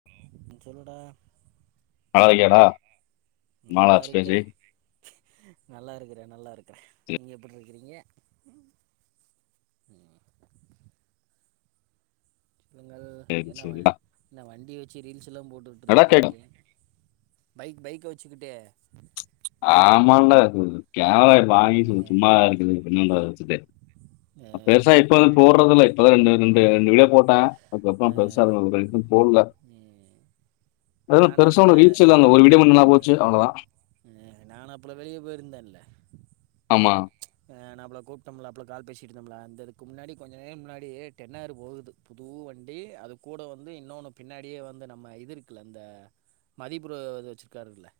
[unintelligible] [unintelligible] ரொம்ப நல்லா நாளாச்சு பேசி இருக்கறேன் நல்லா இருக்கறேன் நல்லா இருக்கன் றேன் நீங்கள் எப்படி இருக்கிறீங்க சொல்லுங்கள் சரி என்ன சரி என்ன வண்டி வச்சு ரீல்ஸ் எல்லாம் போட்டுட்டு நல்லா இருக்கறீங்க கேக்கும் பைக் பைக் வச்சுக்கிட்டு [inaudible] ஆமால கேமரா வாங்கி அஹ் சும்ம இருக்குது என்னன்ற வச்சு அஹ் பெருசா இப்ப வந்து போடுறதுல இப்பதான் ரெண்டு ரெண்டு இரண்டு வீடியோ போட்டேன் அதுக்கப்புறம் பெருசா [unintelligible] இதுவரைக்கு போடல உம் அத நான் அந்த பெருசான்ன ரீச்சு இல்ல ஒரு வீடியோ பண்ணன்னா போச்சு அவ்வளவுதா நானு அப்பள வெளிய போயிருந்தல்ல ஆமா ஆ நம்பல கூப்டோம்ல அப்பல கால் பேசி இருந்தோம்ல அந்த இதுக்கு முன்னாடி கொஞ்ச நேரோ முன்னாடியே டென்னாறு போகுது புது வண்டி அது குட வந்து இன்னொன்னு பின்னாடியே வந்து நம்ம இது இருக்குல இந்த மதிப்ரோ இது வச்சிருக்காருல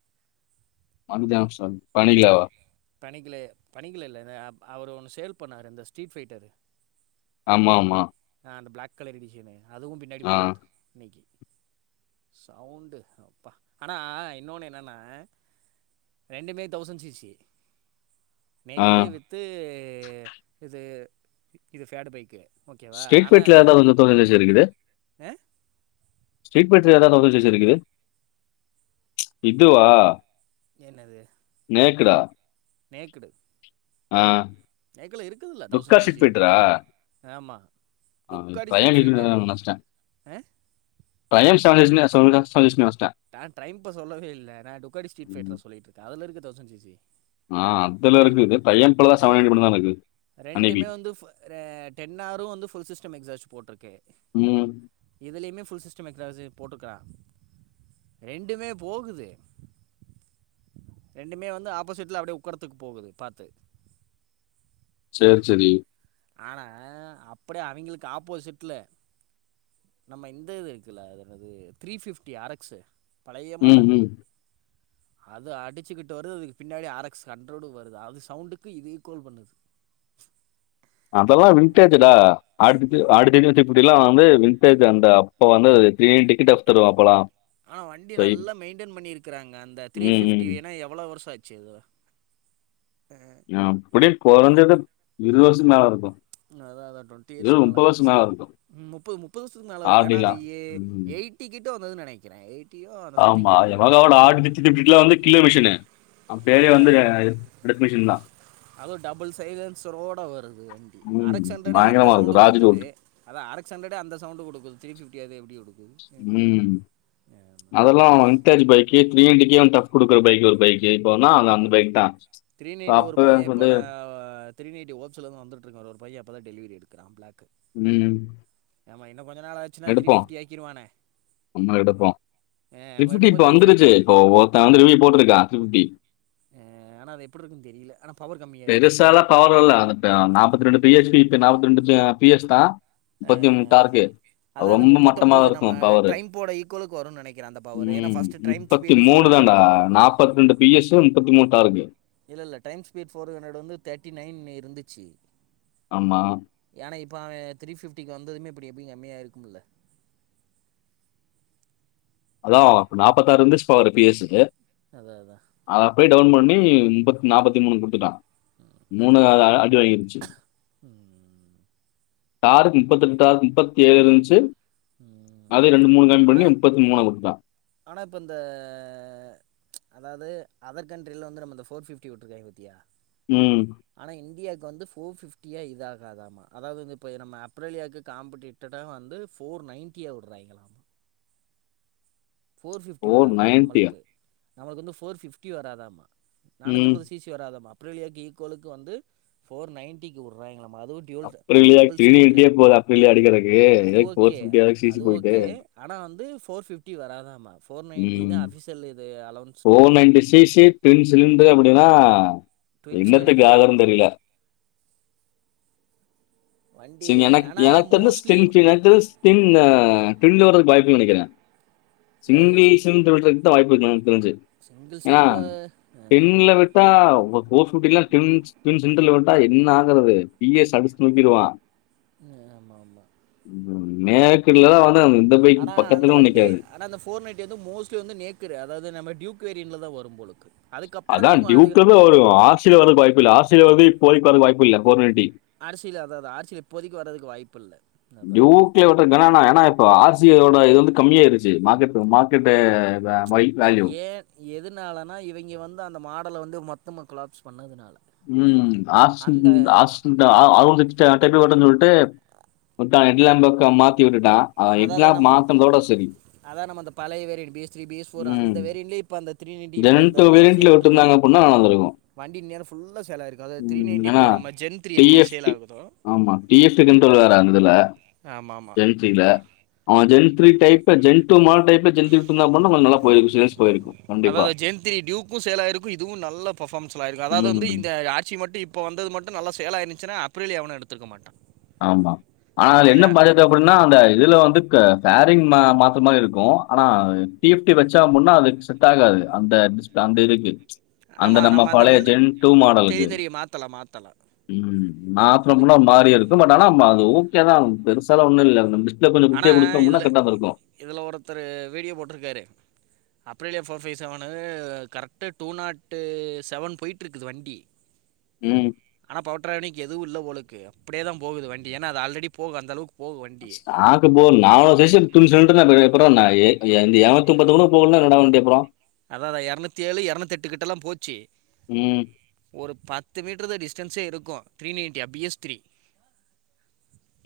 [unintelligible] பணிக்கலு பணிக்கலல்ல நே ஆப் அவர் ஒன்னு சேல் பண்ணாரு இந்த ஸ்ட்ரீட் ஃபைட்டரு ஆமா ஆமா ஆந்த ப்ளாக் கலர் இடிக்கெனு அதுவு பின்னாடி ஆ போகுத்து இன்னிக்கி சவ்ண்டு அப்பா ஆனா இன்னொன்னு என்னன்னா ரெண்டுமே தவ்சன் சிசி ஆ நேக்குடே வித்து ஆ இது இ இது ஃபேடு பைக்கு ஓகேவா ஸ்டேட்மெட்ல அதால [unintelligible] இருக்குதே ஆ ஸ்டேட்மென்ட்ல எதாவது [unintelligible] இருக்குது இதுவா என்னது நேக்குடா நேக்குடு ஆ நெக்கல இருக்குதுல்ல துக்கா தௌசண் ஸ்ட்ரீட் சிசி அது ஃபைட்டரா ஆமா தொக்காடி சீட் ட்ரையாங்கிள் பைட்டரு நினைச்சிட்டேன் ஆஹ் [unintelligible] நான் டைம்ப்ப சொல்லவே இல்ல நான் டுக்கடி ஸ்ட்ரீட் ம். பபைட் சொல்லிட்டு இருக்கேன் அதுல இருக்கு தௌசண்ட் சிசி ஆ அதுல ரெ இருக்குது. ட்ரையம்ஃப்ல தான் மட்டும் தான் இருக்குது. அன்னைக்கு. ரெண்டுமே வந்து ஃபூ டென் ஆரு வந்து புல் சிஸ்டம் மேக் ஜார்ஜ் போட்ருக்கே ம் இதுலேயுமே ஃபுல் சிஸ்டம் [unintelligible] போட்டு இர்காங்க ரெண்டுமே போகுது ரெண்டுமே வந்து ஆப்போசிட்டில அப்டியே உக்கடுதுக்கு போகுது பாத்து சேர் சரி ஆனா அப்படியே அவிங்களுக்கு ஆப்போசிட்ல நம்ம இந்த இது இருக்குல்ல அது என்னது த்ரீ பிப்டி அரக்ஸ் பழைய ம், மாடல் ம். அது அடிச்சுக்கிட்டு வரு அதுக்கு பின்னாடி ஆர எக்ஸ் ஹன்றோடு வருது அது சவுண்டுக்கு இது ஈக்குவல் பண்ணுது அதெல்லா விண்டேஜ் டா ஆடு [unintelligible] இப்டிலா வந்து விண்டேஜ் அந்த அப்போ வந்து [unintelligible] டிக்கெட் அ தருவ அப்பலாம் ஆனா வண்டி சோ இப் நல்ல மெயின்டேன் பண்ணி இருக்காங்க அந்த த்ரீ ம், ஃபிப்டி ம். எனா எவ்ளோ வருஷம் ஆச்சு செரி தோழா ஆ அப்டி கொழந்தைல இருவது வருசத்துமேல இருக்கு அதா அதா டுவென்டி இயர்ஸ்கு மேல ஆயிருச்சு இருக்கும். முப்பது முப்பது வருசத்துக்கு மேல இருக்கும் ஏனா ஆர்டிலாம். எ ம். எயிட்டி கிட் [unintelligible] வந்தது நெனைக்கிறேன் எயிட் ஆமா எ [unintelligible] வந்து கிலோ மிஷின்னு அத அத தான். அதோரு டபள் சைலன்சரோட வருது வண்டி ம். அரக்சண்டடே அந்த பயங்கரமா சவுண்ட் இருக்கும். ராஜ் குடுக்குது ரோட். அதே அரக்சண்டடே அந்த சவுண்ட் குடுக்குது திருப்பி [unintelligible] எப்டி உம் அதெல்லா வந்தாஜ் பைக்கீத் விஎன்டுக்கே அவ டஃப் குடுக்குற பைக் ஒரு பைக்கு இப்போனா அது அந்த பைக் தா த்ரீ நைன்ட்டி ஒரு பைய எப்படா த்ரீ நைன்ட்டி ஹோக்ஸ்லந்து வந்துட்டருக்கா அது ஒரு பையா இப்போத டெலிவரி எடுத் கிராம் பிளாக்கு ம் எமைன் எடுப்போ நம்ம எடுப்போ த்ரீ நம்ம பிப்டி இப்ப எடுக்கும்போது ஃபிஃப்டி வந்துருச்சு இப்போ ஒருத்த வந்து ரிவிவ் போட்ருக்கா த்ரீ பிஃப்டி ஆ ஆனா அது எப்டி இருக்குன்னு தெரில ஆனா பெருசாலா பவர் அல்ல அ நாப்பத்தி ரெண்டு பிஎச்பி நாப்பத்தி ரெண்டுமே பி எஸ் தா ஆ முப்பத்தி ஆ முட்டாருக்கு அதா இந்த ரொம்ப மட்டமா தா முப்பத்தொம்போது இருக்கு நம்ம பவரு ட்ரைம்ப்போட ஈக்குவலுக்கு வரும்னு நெனைக்கிறே அந்த பவர் ஏன்னா உம் ஃபஸ்ட்டு ட்ரைம் முப்பத்தி ஸ்பீடு ஃபோர் மூணு தான்டா ஹண்ட்ரடுக்கு நாப்பத்து ரெண்டு பி எஸ் ஸு முப்பத்தி மூன் டால்லுமி இல்ல இல்ல டைம் ஸ்பீட் ஃபோர் ஹண்ட்ரட் வந்து தெர்ட்டி நைன் இருந்துச்சு ஆமா. ஏன்னா இப்ப அவ த்ரீ பிஃப்டிக்கு வந்ததுமே இப்டிம் இது எண்ணெய்யா இருக்குதுல்ல அதா நாப்பத்தாறு இருந்துச்சுப்பா ஒரு பி எஸ் ஸுக்கு அதா அதா டோவ்ன் பண்ணி முப்பத் நாற்பத்தி மூணு குடுத்துட்டா மூணு [unintelligible] அடி வாங்கிருச்சு ம் தார்ரு முப்பத்தெட்டா [unintelligible] முப்பத்தி ஏழு இன்ச்சு ம் அதே ரெண்டு மூணு கம்மி ஆனா பண்ணி முப்பத்தி மூணு ஆ ஆனா இப்ப இந்த அதாவுது அதர் கண்ட்ரில வந்து நம்ம இந்த ஃபோர் ஃபிப்ட்டி விட்ருக்காயிங் பத்தியா ம். ஆனா இந்தியாக் இங்க வந்து ஃபோர் ஃபிஃப்டியா இத ஆாகாதாம்மா அதாவு வந்து இப்போ நம்ம அப்ரேலியாக்கு காம்படிட்டா வந்து ஃபோர் நைன்ட்டியா விடுறாயங்களாம்மா ஃபோர் பிஃப்டி ஓ வராதமா நம்மளுக்கு நம்மக்கு வந்து ஃபோர் பிஃப்டி வராதம் ம். நானுத்தம்பது சீசி வராதமா அப்ரலியாக்கு ஈக்குவலுக்கு வந்து ஃபோர் நைன்டிக்கு விடுறாயிங்லா அப்புற இல்லையா [unintelligible] போகுது அப்போயில்லையா அடுக்கிறதுகு அது [unintelligible] ஃபோர் ஓகே பிஃப்டி சி அது சி போயிட்டு ஓகே ஆனா வந்து ஃபோர் பிஃப்டி வராத் ஆமா உம் ஃபோர் ட்ரெயின் நைன்டி சிசி பின் சிலிண்டர் [unintelligible] அப்டின்னா ட்வின் இன்னத்துக்கு சிலிண்ட்ரு ஆகார தெரியில வண்டி சி எனக் ஆனா எனக்கு தெரிஞ்ச மோஸ்ட்லி ஸ்கின் [unintelligible] ஸ்டின்னு பிரிண்ட் வறதுக்கு வாய்ப்பு நனைக்கிறே இல்ல அது சி சிங்லீஷ்ன்றது [unintelligible] வாயாப்பு ருக்கலான் தெரிஞ்சு சிங்கிள் ஏனா சிலிண்ட்ரு பிண்ல விட்டா [unintelligible] ஃபோர் ஃபிஃப்டிலா பின்ஸ் பின் சென்டர்ல வன்டா என்ன ஆகுறது பி எஸ் அடிச்சு தூக்கிடுவா ம் ஆமா ஆமா நேர்கிடல தா வந் ஆனா அந்த வண்டி ஆனா அந்த ஃபோர் நைன்டி வந்து மோஸ்ட்லி வந்து நேக்குடு அதாவது நம்ம டியூக் க்கு ரீன்ல தா வரும்போல இருக்கு அதா டியூக் [unintelligible] வரு ஆர் சி வரத்துக்கு வாய்ப்பில்ல ஆர்ச் [unintelligible] இப்போதைக்கு வர வாய்ப்பு இல்ல ஃபோரெடி அரசியல்ல அதாவது ஆட்சில இப்போதிக்கு வறதுக்கு வாய்ப்பு இல்ல டூயுக்ல ஓட்றக்கு [unintelligible] ஏன்னா இப்போ ஆஸ் இது யோட இது வந்து கம்மியாயிருச்சு மார்கெட் போனோ மார்கெட்டு இதா ஏ எதுனாலனா இவைங்க வந்து அந்த மாட் ல வந்து மொத்தம கிளாப்ஸ் பண்ணதுனால ம் [unintelligible] அந்த சிஸ்ட ஆட்டபில் [unintelligible] விட்டு ஹேட் லேம்ப் பக்கோ மாத்தி விட்டுட்டா ஆ எல்லா அதாவது நம்ம மாத்துனதோட சரி அதான் நம்ம அந்த பழைய பேரில் B C B S four அந்த வேறிண்லயே இப்ப அந்த த்ரீ நைன்ட்டி இப்போ ஜெனன் அந்த டூ ஆர்சியை மினிட்ல விட்டுருந்து வித்துருந்தாங்க அப்டின்னா வந்துருக்கோ வண்டி நேரம் ஃபுல்லாக சேல் ஆகிருக்கு அதாவது த்ரீ நைன்ட்டி எனா இப்போ நம்ம ஜென் த்ரீ டி எப்படி எஃப் சேல் டி ஆகுதோ ஆமா டிஎஃப் [unintelligible] ன்றது வேற இது ஆமாம் ஆமாம் ஜன்ஸில அவ ஜென் த்ரீ டைப்பு ஜெய் டூ மாடல் டைப்பு ஜென் [unintelligible] நல்லா சேல்ஸ் போயிருக்கு அதா இது ஜென் திரி டியூக்கு சேல் ஆயிருக்கு இதுவு நல்லா பர்ஃபோமன்ஸ் ஆயிருக்கு அதா இது வந்து ம். இந்த ஆர்சி மட்டு இப்ப வந்தது மட்டு நல்லா சேல் ஆயிருந்திச்சினா புரில எவனு எடுத்துற்க்க மாட்டா ஆமா ஆனா அது என்ன பாத்தது அப்டின்னா அந்த இதுல வந்து க ஃபேரிங் மா மாத்துர மாரி இருக்கு ஆனா டி எஃப் டி வச்சா முன்ன அதுக்கு செட் ஆகாது அந்த டிஸ்பிளே அந்த இதுக்கு அந்த நம்ம பழைய ஜென் டூ மாடலுக்கு தெரியும் தெரியும் மாற்றலாம் மாற்றலாம் ம் நாள் [unintelligible] அது முன்னா மாறியிருக் குடுக்க மாடானா [unintelligible] அது ஓகே தா பெருசால ஒண்ணு இல்ல அது நம்பி ஆனா இதுல இதுல ஒருத்தர் வீடியோ போட்டிருக்காரு அ பிரிலியா four five seven correct two நாட்டு செவன் போயிட்டுருக்குது வண்டி ம். ஆனா பவட்ராணிக்கு எதுவும் இல்ல போல கே அப்படியே தான் போகுது வண்டி ஏன்னா அது ஆல்ரெடி போக அந்த அளவுக்கு போ வண்டி [unintelligible] அதா அதா எரநூத்தி ஏழு எரநூத்தி எட்டுக்கிட்டல்லாம் போச்சு ம். ஒரு பத்து மீட்டரு தான் டிஸ்டன்ஸே இருக்கும் three ninety B S three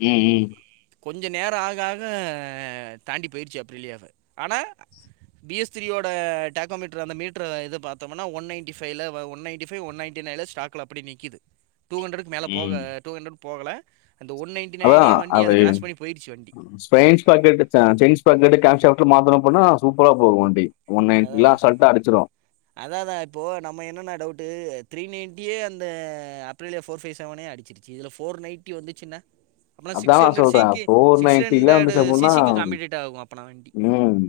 ம் ம் கொஞ்ச நேரோ ஆக ஆக தாண்டி போயிடுச்சு அப்பில்லயே ஆனா பி எஸ் திரியோட டேக்கோமீட்டர் அந்த மீட்டர் இது பார்த்தோம்னா ஒன் நய்ன்டி ஃபைல one ninety five one ninety nine ல ஸ்டாக்ல அப்டியே நிக்குது டூ ஹுன்ட்ரட்க்கு மேல ம் போக டூ ஹுன்ட்ரட் போகல அதா அது போயிடுச்சு வண்டி ஸ்பெய்ன்ச்சு பாக்கெட் சைனீஸ் பாக்கெட்டு கேப்சாப்ட்டர் மாத்தணும்போனா சூப்பரா போகு வண்டி ஒன் அ அதா நைன்ட்டிலா அசால்ட்டா அடிச்சிரு அதாதா இப்போ நம்ம என்னன்னா டவுட்டு த்ரீ நைன் யே அந்த அப்ரிலே ஃபோர் ஃபை செவெனே அடிச்ருச்சு இதுல ஃபோர் நைட்டி வந்துச்சுனா அதா நா சொல்றேன் ஃபோர் நைன்டில்லா ஹண்ட்ரடு வந்துச்சு அப்டின்னா சிசிக்கு காம்படிட் ஆகும் அப்போனா வண்டி ம்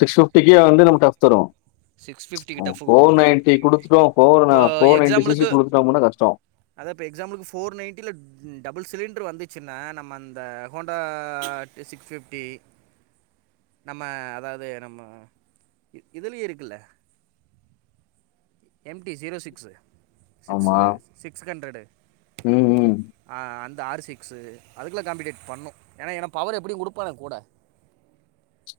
சிக்ஸ் ஃபிஃப்டிகே வந்து நமக்கு [unintelligible] தரு சிக்ஸ் ஃபிஃடிக்கு டஃப் ஃபோர் குடுக்கு அது நைன்ட்டி குடுத்துட்டோ ஃபோர் ந இப்போ ஃபோர் நைன்ட்டி சி சி எக்ஸாம்பிள்க்கு குடுத்துட்டோ அப்புன்னா கஷ்டோ அதா இப்ப எக்ஸாம்பிள்க்கு ஃபோர் நைன்டில டபுள் சிலிண்டர் வந்து ச்சுனா நம்ம அந்த ஹோண்டா சிக்ஸ் ஃபிஃப்டி நம்ம அதாவது நம்ம இதுலயே இருக்க ல்ல எம்டி ஸீரோ சிக்ஸ் சிக்ஸ் ஆமா சிக்ஸ் ஹண்ட்ரடு ம் ம் அ அன் தா ஆர் சிக்ஸ் அதுக்கெல்லா காம்பிடேட் பண்ணு ஏனா ஏனா பவர் எப்டியு குடுப்பானுக கூட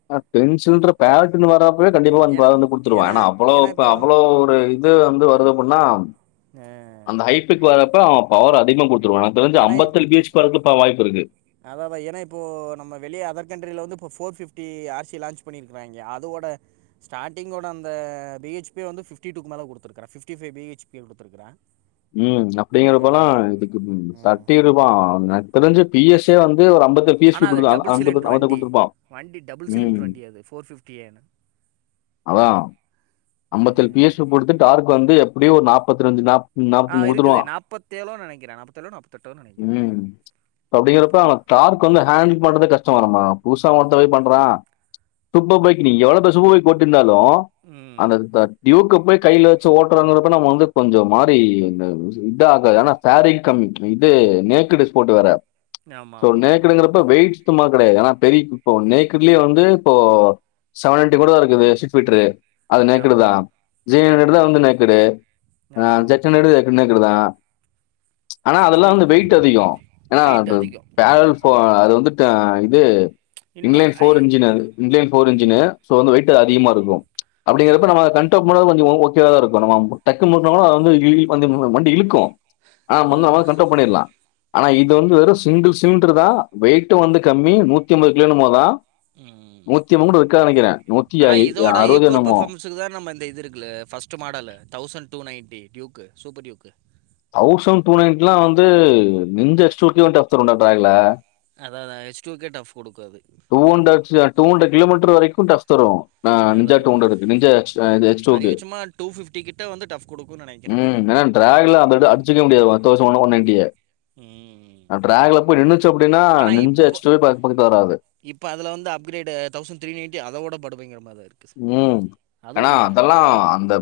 [unintelligible] கண்டிப்பா வந்து ஏன்னா பதினெட்டு குடுத்துருவான் ஏன்னா ஏனா அவ்ளோ ஏன்னா அவ்ளோ இப்போது ஒரு இது வந்து வரு ஒண்ணாம் அந்த ஹைப்பிக்கு வர பவர் அதிகமா கொடுத்த தெ அஐம்பத்த பி [unintelligible] இப்ப வாய்ப்பு இருக்கு அதாம்பா ஏன்ன இப்போ நம்ப வெளிய அதர் கண்ட்ரியில வந்து இப்போ four fifty R C launch பண்ணிருக்கறாங்க அதோட ஸ்டார்டிங் ஓட அந்த பி ஹெச்பி வந்து பிஃப்டி டூக்கு மேல கொடுத்துக்கறாங்க ஃபிப்டி பி ஹெச்பி வந்து பிஃப்டி உம் அப்படிங்கறப்பல்லாம் இதுக்கு [unintelligible] எனக்கு தெரிஞ்சு பிஎஸ் ஏ வந்து பயே ஒரு அம்பது பீஸ் ஆனால் அது கொடு அவன்ட் டபுள் சிலிண்ட்ரு அவன்ட்ட வண்டி குடுத்துருப்பா வண்டி டபுள் சிலிண்ட்ரு ம் வண்டி அது ஃபோர் ஃபிஃப்டிஏன்னு அதான் அம்பது பிஎெஸ்கொடுத்துட்டு ஆர்க் வந்து அது எப்படியோ நாற்பத்திரஞ்சு நாற்ப் ஆ நாப்த்து மூ குடுத்துடுவா இருக்குது நாற்பத்தேழோ நினைக்கிறேன் நாற்பத்தேழோ நாற்பத்தெட்டோ நினைக்கிறேன் உம் ஒரு அப்டிங்கறப்ப போ அவெ தார்க் வந்த ஹேண்ட் மாட்றதே கஷ்டோ ஆ ரம்மா புதுசா ஒர்த்த ட்ரை பண்றா சூப்ப பைக் நீ எவ்வளோ பேசுவ போட்டு நே ஹலோ ம் டியூக்க போய் கைல வச்சு ஓட்டுறாங்கப்ப நம்ம வந்து கொஞ்சம் மாரி இதா ஆகாது ஆனா [unintelligible] கம்மி இது நேக்குடிஸ் போட்டு வேற சோ ஆமாம் ஆமாம் நேக்குடுங்குறப்ப வெயிட்ஸ் சுத்தமா கிடையாது ஆனா பெரிய இப்போ நேக்கலயே வந்து இப்போ செவன்டி கூட தான் இருக்குது [unintelligible] அது ஆமாம் நேக்குடு தா ஆமாம் ஜெய ஆமாம் எடு ஆமாம் ஆமாம் வந்து நேக்கடு ஆ ஆமாம் ஜக்ஷன் எடு நேக்குடுதா ஆனா அதெல்லா ஸ்ட்ரீட் வந்து வெய்ட் அதிகோ ஏனா வெயிட் அது அதிகம் பேரல் போ அது வந்து ஆ இது இன்னும் இங்கிலாந் ஐ ஃபோர் இன்ஜின் அது [unintelligible] ஃபோர் இன்ஜினு சோ வந்து அ வெய்ட்டு் அதிகமா இருக்கு இத வந்து நம்ம ஆமாம் கண்ட்ட மூலம கொஞ்சோ ஓ ஓகேவா தா இருக்கு நம்ம டக்குனு ஒட்னாதா அது வந்து ஃபீல் பண்ணி வண்டி இழுக்கு ஆ அதான் மந்ன்னுலல அதான் கண்ட்ரோல் பண்ணிடலாம் ஆனா இது வந்து வெறும் சிங்கிள் சிமிண்ட்ரு தான் வெயிடிட்டும் வந்து கம்மி நூத்தி ஐம்பது கிலோ என்னமோதான் ம் நூத்திமூனு கூட இருக்காது நினைக்கிற நூத்தி ஐ அறுவது என்னமோ ஸு [unintelligible] நம்ம இந்த இது இருக்குல ஃபஸ்ட் மாடல்லு தௌசண்ட் டூ போனா எப்டி டியூக்கு சூப்பர் டியுக்கு தௌசன் டூ நைன்க்குல்லா வந்து எந்த எஸ்டுட்லயு தப்ஸூண்டா பேக்ல அத அதா எச் டு கே டஃப் குடுக்கு அது டூ அண்ட டச்ல டூ அண்ரட் கிலோமீட்டர் வரைக்கு ட் ஃப் தரு நான் நிஞ்சா அதான் டூ அதான் அண்றடு நிஞ்சா டியூக் அதிகபட்சமாக டூ ஃபிஃப்டி கிட்ட வந்து டஃப் கொடுக்கும்னு நினைக்கிறேன் ம்ம் அனா [inaudible] பெரிசா அடிக்கவே முடியாது டவுசன் ஒன் நயன்டிய ம் அப்ப ரார்ல போய்ட் து அப்டின்னா நிஞ்சா எச்சுட்டுவே போக் பக்கட்டு வராது இப்ப அதுல வந்து அப்கிரேடு தௌசண்ட் த்ரி நையன்டி அதவுட படு பயங்கரமா இருக் ம் ஏன்னா அதெல்லாம் அந்த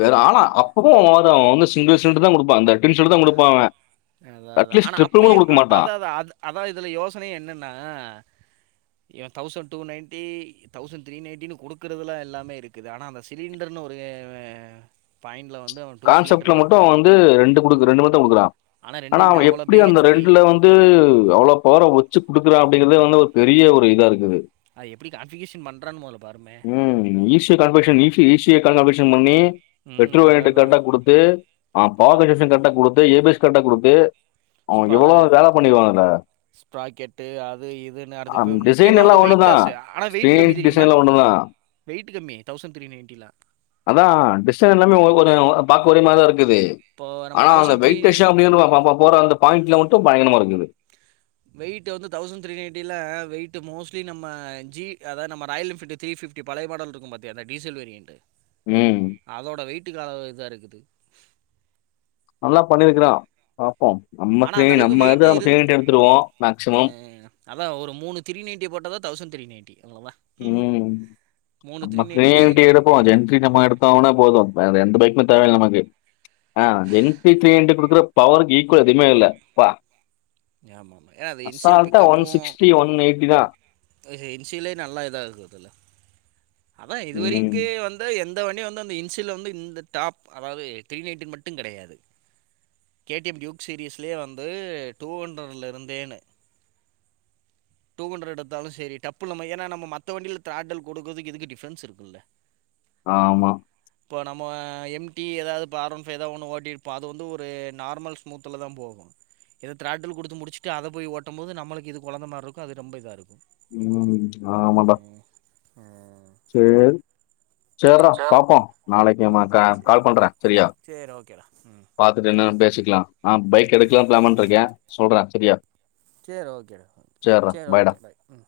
வேறும் ஆனா அப்போ ஓடும் வந்து சிங்கிள் சிலிண்டர் தான் கொடுப்பான் தான் [inaudible] கொடுப்பான் அவெ அதா அதா ஆனா அப்பயு அதா அதா இதுல யோசனயே என்னன்னா thousand two ninety thousand three நைன்ட்டின்னு குடுக்குறதுலா எல்லாமே இருக்குது ஆனா அந்த சிலிண்டர்னு ஒரு பாயிண்ட்ல வந் கான்செப்ட்ல மட்டு அவ வந்து ரெண்டு குடு ரெண்டு மட்டு குடுக்குறா ஆனா ரெண்டுலயுமே அவ அவ்வளோ எப்டி அந்த பிஹெச்பி ரெண்டுல வந்து அவ்வளோ பவரா வச்சு கு குடுக்குறான் அப்டிங்கிறதே வந்து ஒரு பெரிய ஒரு இதா இருக்குது அ எப்டி கான்ஃபிகேஷன் பண்றான்னு மொல பருமே கான்ஃபிஷன் இ ஈஸியா கான்ஃபிஷன் பண்ணி [unintelligible] ம் அதான் அதான் கரெட்ட குடுத்து அ.. [unintelligible] அது கரெட்ட குடுத்து ஏபிஸ் கரெட்ட குடுத்து அவன் ஸ்பர எவ்வளோ வேலை பண்ணிருவான் அதுல. ஸ்ப்ராகேட்டு அது இதுன்னு அடுத்து டிசைன் முக்கியமா எல்லாம் வந்து வெயிட் ஒண்ணுதான். லாஸ் ஆனா வெயிட் ஸ்க்ரீன் கம்மி டிசைன் தெரியுமா எல்லாம் ஒண்ணுதான். வெயிட் கம்மி தௌஸன்ட்த்ரி நைட்டிலா பாக்கஒரே தா இருக். குது ஆனா அந்த தௌசண்ட் த்ரீ வெயிட்டேஷ் அப்டிங்க பா பா போற அந்த பாயிண்ட்ல மட்டும் பயங்கரமா இருக்குது வெயிட் வந்து தவுசண்த்ரி நைன்ட்டில வெயிட் மோஸ்லி நம ஜி அதா நம ராயல் என் ஃபில்டு த்ரிபிஃப்டி பலய மாடல் இருக்கும் பாத்தியா அந்த டசல் வேரியன்ட். ம். அதோட வெயிட்டுக்கு அளவு இதா இருக்குது நல்லா பண்ணிர்க்கிறா பாப்போம் நம்ம ஆனால் அந்த [unintelligible] அளவுக்கு நம்ம அத வெயிட்டு அங்க தேடி எடுத்துடுவோம் மேக்சிமம் அதா.. ஒரு மூணு த்ரிநைன்ட்டி போடதான் தவுசண்த்ரி நைன்ட்டி அவ்வளோதான் ம். ஹம் மூணு த்ரீ நம்ம நைன்ட்டிக்கு இது த்ரின்ட்டி எடுப்போம் அத என்ட்ரி நம்ம எடுத்த உன போதும் எந்த பை தேவையில நமக்கு அ.. என்டி த்ரிநைன்ட்டி குடுக்குற பவருக்கு ஈக்குவல எதுமே இல்ல பா ஆமாமா ஏன அத இன்சில் பிக்கப்பும் தான். இன்சிலே நல்லா இதா மொதல்ல அதா ம். இதுவரிக்கு வந்த எந்த இந்த வண்டி வந்து அந்த இன்சில்ல வந்து இந்த டாப் அதாது த்ரீ நைன்டின் மட்டுன் கிடையாது கேடிஎம் டியுக் சீரிீஸ்லயே வந்து டூ ஹண்ட்ரட்லரிந்தேனு டூ ஹண்ட்ரடெடுத்தாலும் செரி டப்பு நம ஏன்னா நம்ம மத்த வண்டில திராடல் கொடுக்கறதுக்கு இதுக்கு டிஃப்ரன்ஸ் இருக்குல்ல ஆமா இப்போ நம்ம எம்டி ஏதாவது பா ஆர் ஓன் ஃப தா ஏதாது ஒன்னு ஓட்டிருப்போ அது வந்து ஒரு நார்மல் ஸ்மூத்துல தா போகும் இத திராட்டல் குடுத்து முடிச்சுட்டு அத போய் ஓட்டம்பேது நமளுக்கு இது கொழந்த மாரிருக்கோ அது ரொம்ப இதாருக்கோ ம்.. ஆமா ட.. ம்.. செரி.. சேரா பாப்போம் நாளைக்கு நம ம் கா.. சே கால் பண்றே செரியா சரி ஓகேடா ம் பாத்துட்டு என்னனு ஓகே பேசிக்கலாம் அ.. பைக் எடுக்கலா பிளான் பன்ட்ருக்கேன் சொல்றேன் செரியா. செரி ஓகே டா.. செரி பாய்டா. ஓகே பாய் ம்..